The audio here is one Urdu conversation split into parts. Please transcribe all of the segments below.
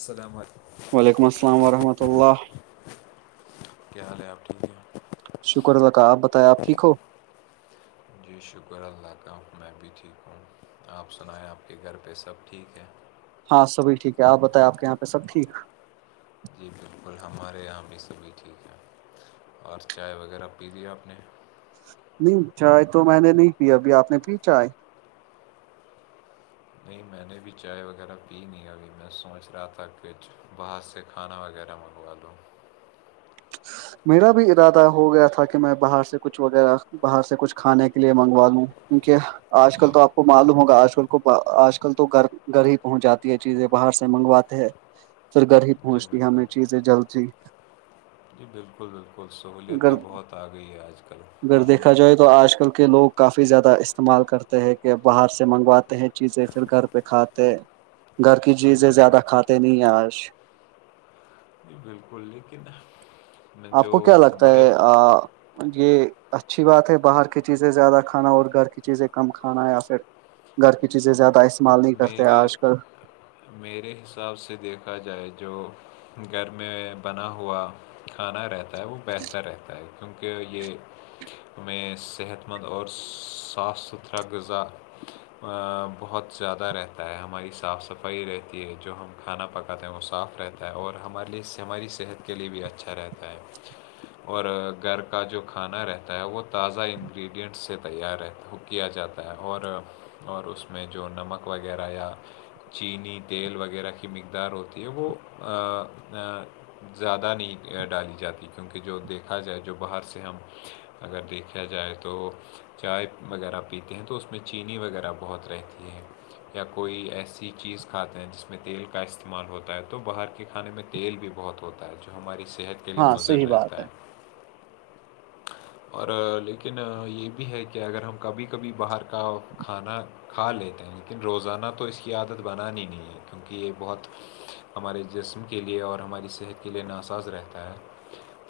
سلام علیکم وعلیکم السلام ورحمۃہ اللہ کیا حال ہے آپکے شکر اللہ کا آپ بتائیں آپ ٹھیک ہو جی شکر اللہ کا میں بھی ٹھک آپ سنایں آپ کے گھر پہ سب ٹھیک ہے ہاں سبھی ٹھیک ہے آپ بتاے آپ کے یہاں پہ سب ٹھیک جی بالکل ہمارے یہاں بھی یہ سبھی ٹھیک ہے اور چائے وغیرہ پی دیا آپ نے نہیں چائے تو میں نے نہیں پی ابھی آپ نے پی چائے نہیں میں نے بھی چائے وغیرہ پی نہیں ابھی میں سوچ رہا تھا پچ باہر سے کھانا وغیرہ منگوا دووں میرا بھی ارادہ ہو گیا تھا کہ میں باہر سے کچھ وغیرہ باہر سے کچھ کھانے کے لیے منگوا لوں کیونکہ آج جی کل تو آپ کو معلوم ہوگا آج کل آج کل تو گھر گھر ہی پہنچ جاتی ہے چیزیں باہر سے منگواتے ہیں پھر گھر ہی جی پہنچتی بالکل ہمیں چیزیں جلد ہی جی بالکل بالکل سہولیت تو اگر بہت آ گئی ہے آج کل اگر ہم دیکھا جائے تو آج کل کہ لوگ کافی زیادہ استعمال کرتے ہیں کہ باہر سے منگواتے ہیں چیزیں پھر گھر پہ کھاتے گھر کی جی چیزیں بالکل زیادہ کھاتے نہیں ہیں آج جی بالکل لیکن میں آپ جو کو کیا لگتا بڑے ہے آ یہ اچھی بات ہے باہر کی چیزیں زیادہ کھانا اور گھر کی چیزیں کم کھانا یا پھر گھر کی چیزیں زیادہ استعمال نہیں کرتے میرے آج کل میرے حساب سے دیکھا جائے جو گھر میں بنا ہوا کھانا رہتا ہے وہ بہتر رہتا ہے کیونکہ یہ ہمیں صحت مند اور صاف ستھرا غذا بہت زیادہ رہتا ہے ہماری صاف صفائی رہتی ہے جو ہم کھانا پکاتے ہیں وہ صاف رہتا اور ہمارے لیے ہماری صحت کے لیے بھی اچھا رہتا ہے اور گھر کا جو کھانا رہتا ہے وہ تازہ انگریڈینٹس سے تیار رہتا کیا جاتا ہے اور اور اس میں جو نمک وغیرہ یا چینی تیل وغیرہ کی مقدار ہوتی ہے وہ زیادہ نہیں ڈالی جاتی کیونکہ جو دیکھا جائے جو باہر سے ہم اگر دیکھا جائے تو چائے وغیرہ پیتے ہیں تو اس میں چینی وغیرہ بہت رہتی ہے تی ہے یا کوئی ایسی چیز کھاتے ہیں جس میں تیل کا استعمال ہوتا ہے تو باہر کے کھانے میں تیل بھی بہت ہوتا ہے جو ہماری صحت کے لیے ہاں مضر صحیح بات رہتا ہے اور لیکن یہ بھی ہے کہ اگر ہم کبھی کبھی باہر کا کھانا کھا لیتے ہیں لیکن روزانہ تو اس کی عادت بنانی نہیں ہے کیونکہ یہ بہت ہمارے جسم کے لیے اور ہماری صحت کے لیے ناساز رہتا ہے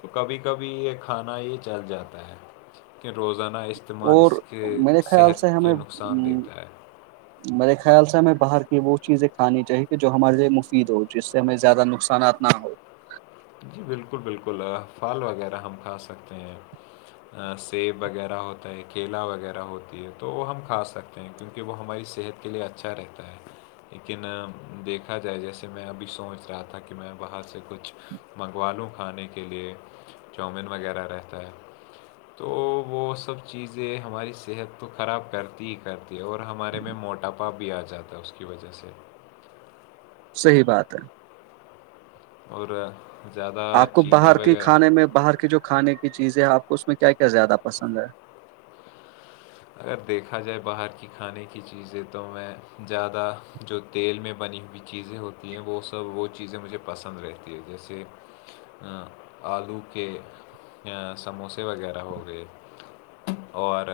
تو کبھی کبھی یہ کھانا یہ چل جاتا ہے کہن روزانہ اس استعمال اور اس کے میرے خیال سے صحت کے ہمیں نقصان دیتا ہے میرے خیال سے ہمیں باہر کی وہ چیزیں کھانی چاہیے کہ جو ہمارے لیے مفید ہو جس یں زیادہ نقصانات نہ ہو جی بالکل بالکل پھل وغیرہ ہم کھا سکتے ہیں سیب وغیرہ ہوتا ہے کیلا وغیرہ ہوتی ہے تو وہ ہم کھا سکتے کیونکہ وہ ہماری صحت کے لیے اچھا رہتا ہے لیکن دیکھا جائے جیسے میں ابھی سوچ رہا تھا کہ میں باہر سے کچھ منگوا لوں کھانے کے لیے چؤومن وغیرہ رہتا ہے تو وہ سب چیزیں ہماری صحت کو خراب کرتی ہی کر تی ہے اور ہمارے میں موٹاپا بھی آ جاتا ہے اس کی وجہ سے صحیح بات ہے اور زیادہ آپ کو چینی باہر کی وغیرہ کھانے میں باہر کی جو کھانے کی چیزیں ہیں آپ کو اس میں کیا کیا زیادہ پسند ہے اگر دیکھا جائے باہر کی کھانے کی چیزیں تو میں زیادہ جو تیل میں بنی ہوئی چیزیں ہوتی ہیں وہ سب وہ چیزیں مجھے پسند رہتی ہے جیسے آلو کے سموسے وغیرہ ہو گئے اور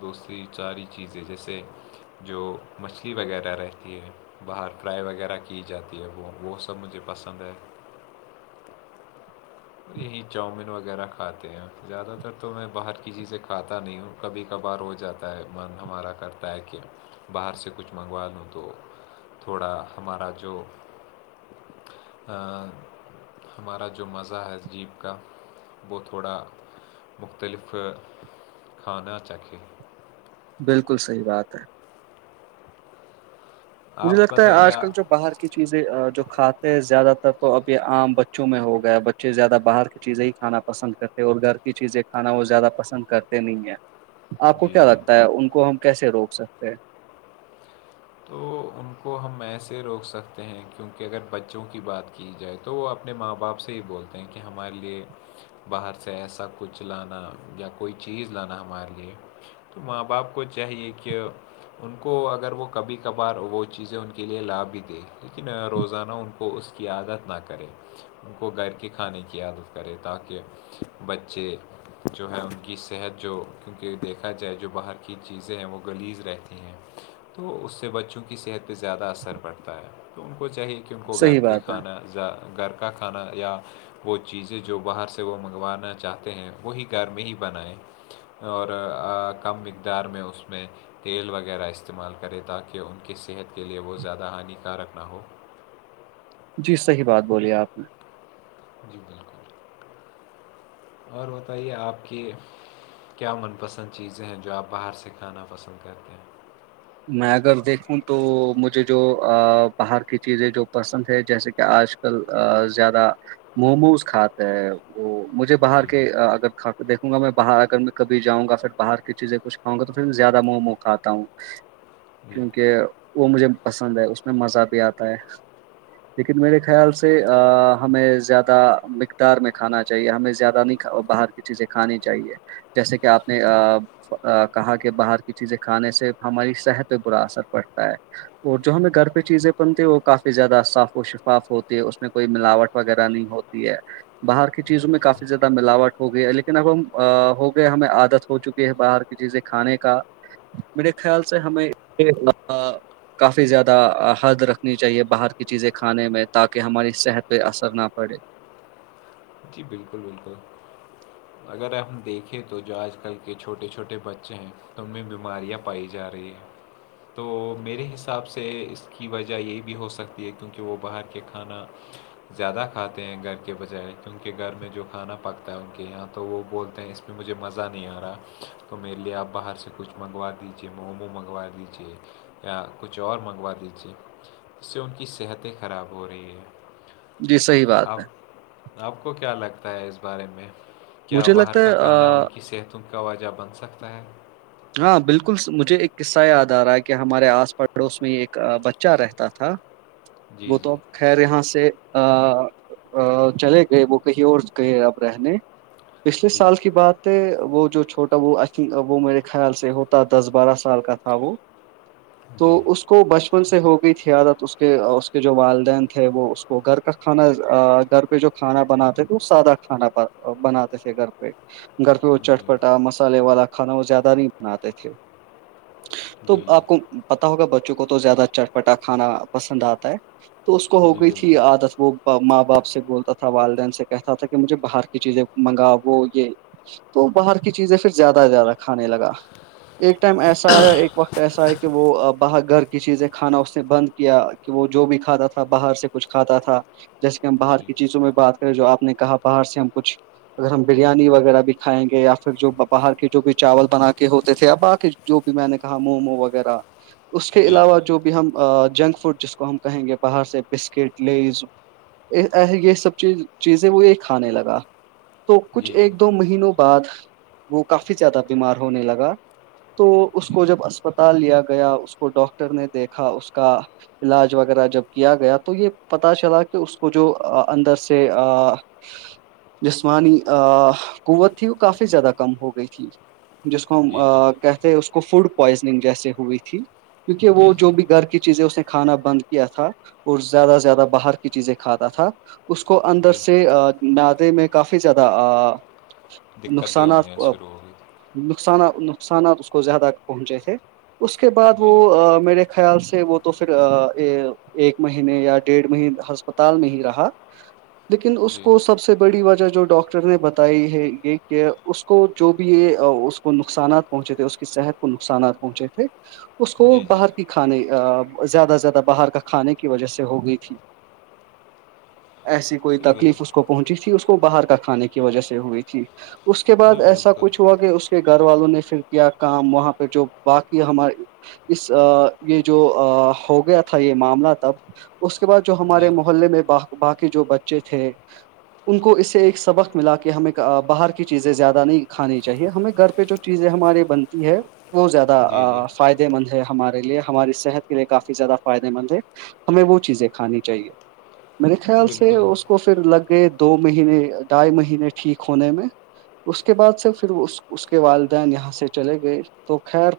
دوستری چاری چیزیں جیسے جو مچھلی وغیرہ رہتی ہے باہر ٹرائی وغیرہ کی جاتی ہے وہ وہ سب مجھے پسند ہے یہی چاؤمین وغیرہ کھاتے ہیں زیادہ تر تو میں باہر کی چیزیں کھاتا نہیں ہوں کبھی کبھار ہو جاتا ہے من ہمارا کرتا ہے کہ باہر سے کچھ منگوا لوں تو تھوڑا ہمارا جو م مزا جیپ کا وہ تھوڑا مختلف کھانا چاہے بالکل صحیح بات ہے مجھے آپ لگتا ہے بتائیے آج آ- کل جو باہر کی چیزیں جو کھاتے ہیں زیادہ تر تو اب یہ عام بچوں میں ہو گیا بچے زیادہ باہر کی چیزیں ہی کھانا پسند کرتے اور گھر کی چیزیں کھانا وہ زیادہ پسند کرتے نہیں ہے آپ کو جی کیا جی لگتا ہے ان کو ہم کیسے روک سکتے ہیں تو ان کو ہم ایسے روک سکتے ہیں کیونکہ اگر بچوں کی بات کی جائے تو وہ اپنے ماں باپ سے ہی بولتے ت کہہ ہمارے لیے باہر سے ایسا کچھ لانا یا کوئی چیز لانا ہمارے لیے تو ماں باپ کو چاہیے کہ ان کو اگر وہ کبھی کبھار وہ چیزیں ان کے لیے لا بھی دے لیکن روزانہ ان کو اس کی عادت نہ کرے ان کو گھر کے کھانے کی عادت کرے تاکہ بچے جو ہے ان کی صحت جو کیونکہ دیکھا جائے جو باہر کی چیزیں ہیں وہ گلیز رہتی ہیں تو اس سے بچوں کی صحت پہ زیادہ اثر پڑتا ہے تو ان کو چاہیے کہ ان کو گھر صحیح کے بات ہے کھانا ذ گھر کا کھانا یا وہ چیزیں جو باہر سے وہ منگوانا چاہتے ہیں وہی گھر میں ہی بنائے اور کم مقدار میں اس میں تیل وغیرہ استعمال کرے تاکہ ان کی صحت کے لیے وہ زیادہ ہانیکارک نہ ہو جی صحیح بات بولی ہے آپ نے جی جالکل اور بتائیے آپ کی کیا من پسند چیزیں ہیں جو آپ باہر سے کھانا پسند کرتے ہیں میں اگر دیکھوں تو مجھے جو باہر کی چیزیں جو پسند ہے جیسے کہ آج زیادہ موموز کھاتا ہے وہ مجھے جی باہر کے اگر کھ دیکھوں گا میں باہر اگر میں کب جاؤں گا پھر باہر کی چیزیں کچھاؤںا تو پھر میں زیادہ مومو کھاتا ہوں جی جی کیونکہ وہ مجھے پسند ہے اس میں مزہ بھی آتا ہے [inaudible] لیکن میرے خیال سے ہمیں زیادہ مقدار میں کھانا چاہیے ہمیں زیادہ نہیںھا باہر کسی سے کھانی چاہیے جیسے کہ آپ نے کہا کہ باہر کی چیزیں کھانے سے ہماری صحت پہ برا اثر پڑتا ہے اور جو ہمیں گھر پہ چیزیں بنتی ہیں وہ کافی زیادہ صاف و شفاف ہوتی ہے اس میں کوئی ملاوٹ وغیرہ نہیں ہوتی باہر کی جی چیزوں میں بالکل کافی زیادہ ملاوٹ ہو گئی ہے لیکن اب ہم ہو گئے ہمیں عادت ہو چکی ہے باہر کی چیزیں کھانے کا میرے خیال سے ہمیں کافی زیادہ حد رکھنی چاہیے باہر کی چیزیں کھانے میں تاکہ ہماری صحت پہ اثر نہ پڑے جی بالکل بالکل اگر ہم دیکھیں تو جو آج کل کے چھوٹے چھوٹے بچے ہیں ان میں بیماریاں پائی جا رہی ہیں تو میرے حساب سے اس کی وجہ یہ بھی ہو سکتی ہے کیونکہ وہ باہر کے کھانا زیادہ کھاتے ہیں گھر کے بچائےے کیونہ گھر میں جو کھانا پکتا ہے ان کے یہاں تو وہ بولتے ہیں اس میں مجھے مزہ نہیں آ رہا تو میرے لیے آپ باہر سے کچھ منگوا دیجیے مومو منگوا دیجیے یا کچھ اور منگوا دیجیے جس سے ان کی صحتیں خراب ہو رہی ہیں جی صحیح بات ہے آپ کو کیا لگتا ہے اس بارے میں کیا مجھے باہر لگتا ہے کا کھانا ان آ، کی صحتوں کا واجہ بن سکتا ہے ہاں بالکل مجھے ایک قصہ یاد آ رہا ہے کہ ہمارے آس پڑوس میں ایک بچہ رہتا تھا [inaudible] وہ تو اب خیر یہاں سے چلے گئے وہ کہیں اور گئے اب رہنے پچھلے جی سال کی بات ہے وہ جو چھوٹا وہ ائی تھنک وہ میرے خیال سے ہوتا دس بارہ سال کا تھا وہ تو جی اس کو بچپن سے ہو گئی تھی عادت اس کے اس کے جو والدین تھے وہ اس کو گھر کا کھانا گھر پہ جو کھانا بناتے تھے وہ سادہ کھانا بناتے تھے گھر پہ گھر پہ وہ جی چٹپٹا مسالے والا کھانا وہ زیادہ نہیں بناتے تھے تو جی آپ کو جی پتا ہوگا بچوں کو تو زیادہ چٹپٹا کھانا پسند آتا ہے تو اس کو ہو جی گئی تھی بالکل عادت وہ ماں باپ سے بولتا تھا والدین سے کہتا تھا کہ مجھے باہر کی چیزیں منگاؤ وہ یہ تو باہر کی چیزیں پھر زیادہ ہی زیادہ کھانے لگا ایک ٹائم ایسا ہے ایک وقت ایسا ہے کہ وہ اب باہر گھر کی چیزیں کھانا اس نے بند کیا کہ وہ جو بھی کھاتا تھا باہر سے کچھ کھاتا تھا جیسے کہ ہم باہر جی کی چیزوں میں بات کریں جو آپ نے کہا باہر سے ہم کچھ اگر ہم بریانی وغیرہ بھی کھائیں گے یا پھر جو باہر کے جو بھی چاول بنا کے ہوتے تھے یا باقی جو بھی میں نے کہا مومو وغیرہ اس کے جی جی علاوہ جو بھی ہم جنک فوڈ جس کو ہم کہیں گے باہر سے بسکٹ لیز یہ سب چیز چیزیں وہ یہ کھانے لگا تو کچھ جی جی ایک دو مہینوں بعد وہ کافی زیادہ بیمار ہونے لگا تو اس جی کو جب اسپتال لیا گیا اس کو ڈاکٹر نے دیکھا اس کا علاج وغیرہ جب کیا گیا تو یہ پتا چلا کہ اس کو جو اندر سے [inaudible] جسمانی قوت تھی وہ کافی زیادہ کم ہو گئی تھی جس کو جی جی ہم کہتے اس کو فوڈ پوائزننگ جیسے ہوئی تھی کیونکہ وہ جی جو بھی جی گھر کی چیزیں اس نے کھانا بند کیا تھا اور زیادہ سے زیادہ باہر کی چیزیں کھاتا تھا اس کو اندر جی سے معدے میں کافی زیادہ دقتیں نقصانات ہونے شروع ہو گئی تھی. نقصان نقصانات اس کو زیادہ پہنچے تھے اس کے بعد وہ جی میرے خیال سے وہ تو پھر ایک مہینے یا ڈیڑھ مہینے ہسپتال میں ہی رہا لیکن اس جی کو سب سے بڑی وجہ جو ڈاکٹر نے بتائی ہے یہ کہ اس کو جو بھی یہ اس کو نقصانات پہنچے تھے اس کی صحت کو نقصانات پہنچے تھے اس کو جی جی باہر کی کھانے زیادہ زیادہ باہر کا کھانے کی وجہ سے ہو گئی تھی ایسی کوئی جی تکلیف بال- اس کو پہنچی تھی اس کو باہر کا کھانے کی وجہ سے ہوئی تھی اس کے بعد جی ایسا بالکل کچھ ہوا کہ اس کے گھر والوں نے پھر کیا کام وہاں پہ جو باقی ہمارے اس یہ جو ہو گیا تھا یہ معاملہ تب اس کے بعد جو ہمارے جی محلے میں باقی جو بچے تھے ان کو اس سے ایک سبق ملا کہ ہمیں باہر کی چیزیں زیادہ نہیں کھانی چاہیے ہمیں گھر پہ جو چیزیں ہماری بنتی ہے وہ زیادہ جی جی فائدہ فائدے مند ہے ہمارے لیے ہماری صحت کے لیے کافی زیادہ فائدے مند ہے ہمیں وہ چیزیں کھانی چاہیے میرے جی خیال سے بالکل اس کو کو پھر لگ گئے دو مہینے ڈھائی مہینے ٹھیک ہونے میں اس کے بعد سے پھر اس اس کے والدین یہاں سے چلے گئے تو خیر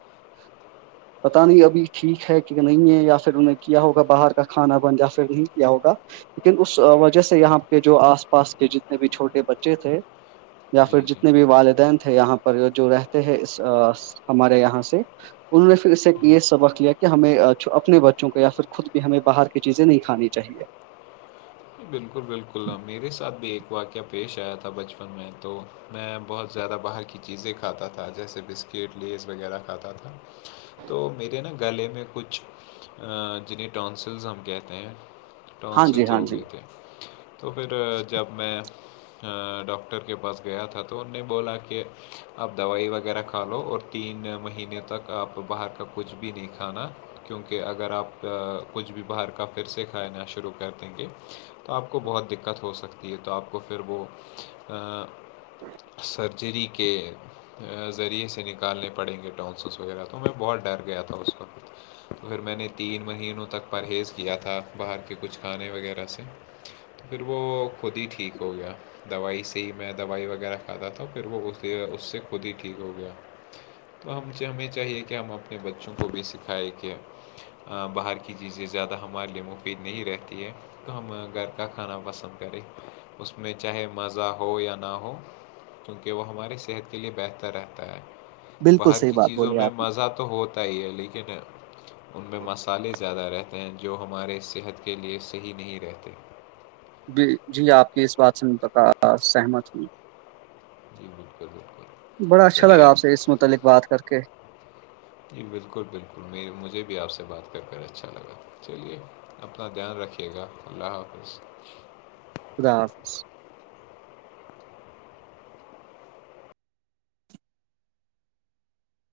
[inaudible] پتا نہیں ابھی ٹھیک ہے کہ نہیں ہے یا پھر انہیں کیا ہوگا باہر کا کھانا بن یا پھر نہیں کیا ہوگا لیکن اس وجہ سے یہاں کےہ جو آس پاس کے جتنے بھی چھوٹے بچے تھے یا پھر جی جی جتنے بھی والدین تھے یہاں پر جو رہتے ہیں ہمارے یہاں سے انہوں نے پھر اس سے یہ سبق لیا کہ ہمیں اپنے بچوں کو یا پھر خود بھی ہمیں باہر چیزیں نہیں کھانی چاہیے بالکل بالکل میرے ساتھ بھی ایک واقعہ پیش آیا تھا بچپن میں تو میں بہت زیادہ باہر کی چیزیں کھاتا تھا جیسے بسکٹ لیس وغیرہ کھاتا تھا تو میرے نا گلے میں کچھ جنہیں ٹونسلز ہم کہتے ہیں ہاں جی ؤنسلس ہاں ہو جی گئے تھے تو پھر جب میں ڈاکٹر کے پاس گیا تھا تو ان نے بولا کہ آپ دوائی وغیرہ کھا لو اور تین مہینے تک آپ باہر کا کچھ بھی نہیں کھانا کیونکہ اگر آپ کچھ بھی باہر کا پھر سے کھانا شروع کر دیں گے تو آپ کو بہت دقت ہو سکتی ہے تو آپ کو پھر وہ سرجری کے ذریعے سے نکالنے پڑیں گے ٹونسس وغیرہ تو میں بہت ڈر گیا تھا اس کو تو پھر میں نے تین مہینوں تک پرہیز کیا تھا باہر کے کچھ کھانے وغیرہ سے پھر وہ خود ہی ٹھیک ہو گیا دوائی سے ہی میں دوائی وغیرہ کھاتا تھا پھر وہ اس سے خود ہی ٹھیک ہو گیا تو ہم ہمیں چاہیے کہ ہم اپنے بچوں کو بھی سکھائےیں کہ باہر کی چیزیں زیادہ ہمارے لیے مفید نہیں رہتی ہے تو ہم ا گھر کا کھانا پسند کرے اس میں چاہے مزہ ہو یا نہ ہو کیونکہ وہ ہمارے صحت کے لئے بہتر رہتا ہے بالکل باہر صحیح کی بات چیزوں بولی میں آپ نے مزہ تو تو ہوتا ہی ہے لیکن ان میں مصالحے زیادہ رہتے ہیں جو ہمارے صحت کے لیے صحیح نہیں رہتے جی آپ کی اس باتن کا سہمت ہوں جی بالکل بالکل بڑا اچھا لگا چلیے آپ سے اس متعلق بات کر کے جی بالکل بالکل م مجھے بھی آپ سے بات کر کر اچھا لگا چلیے اپنا دھیان رکھیے گا اللہ حافظ خدا حافظ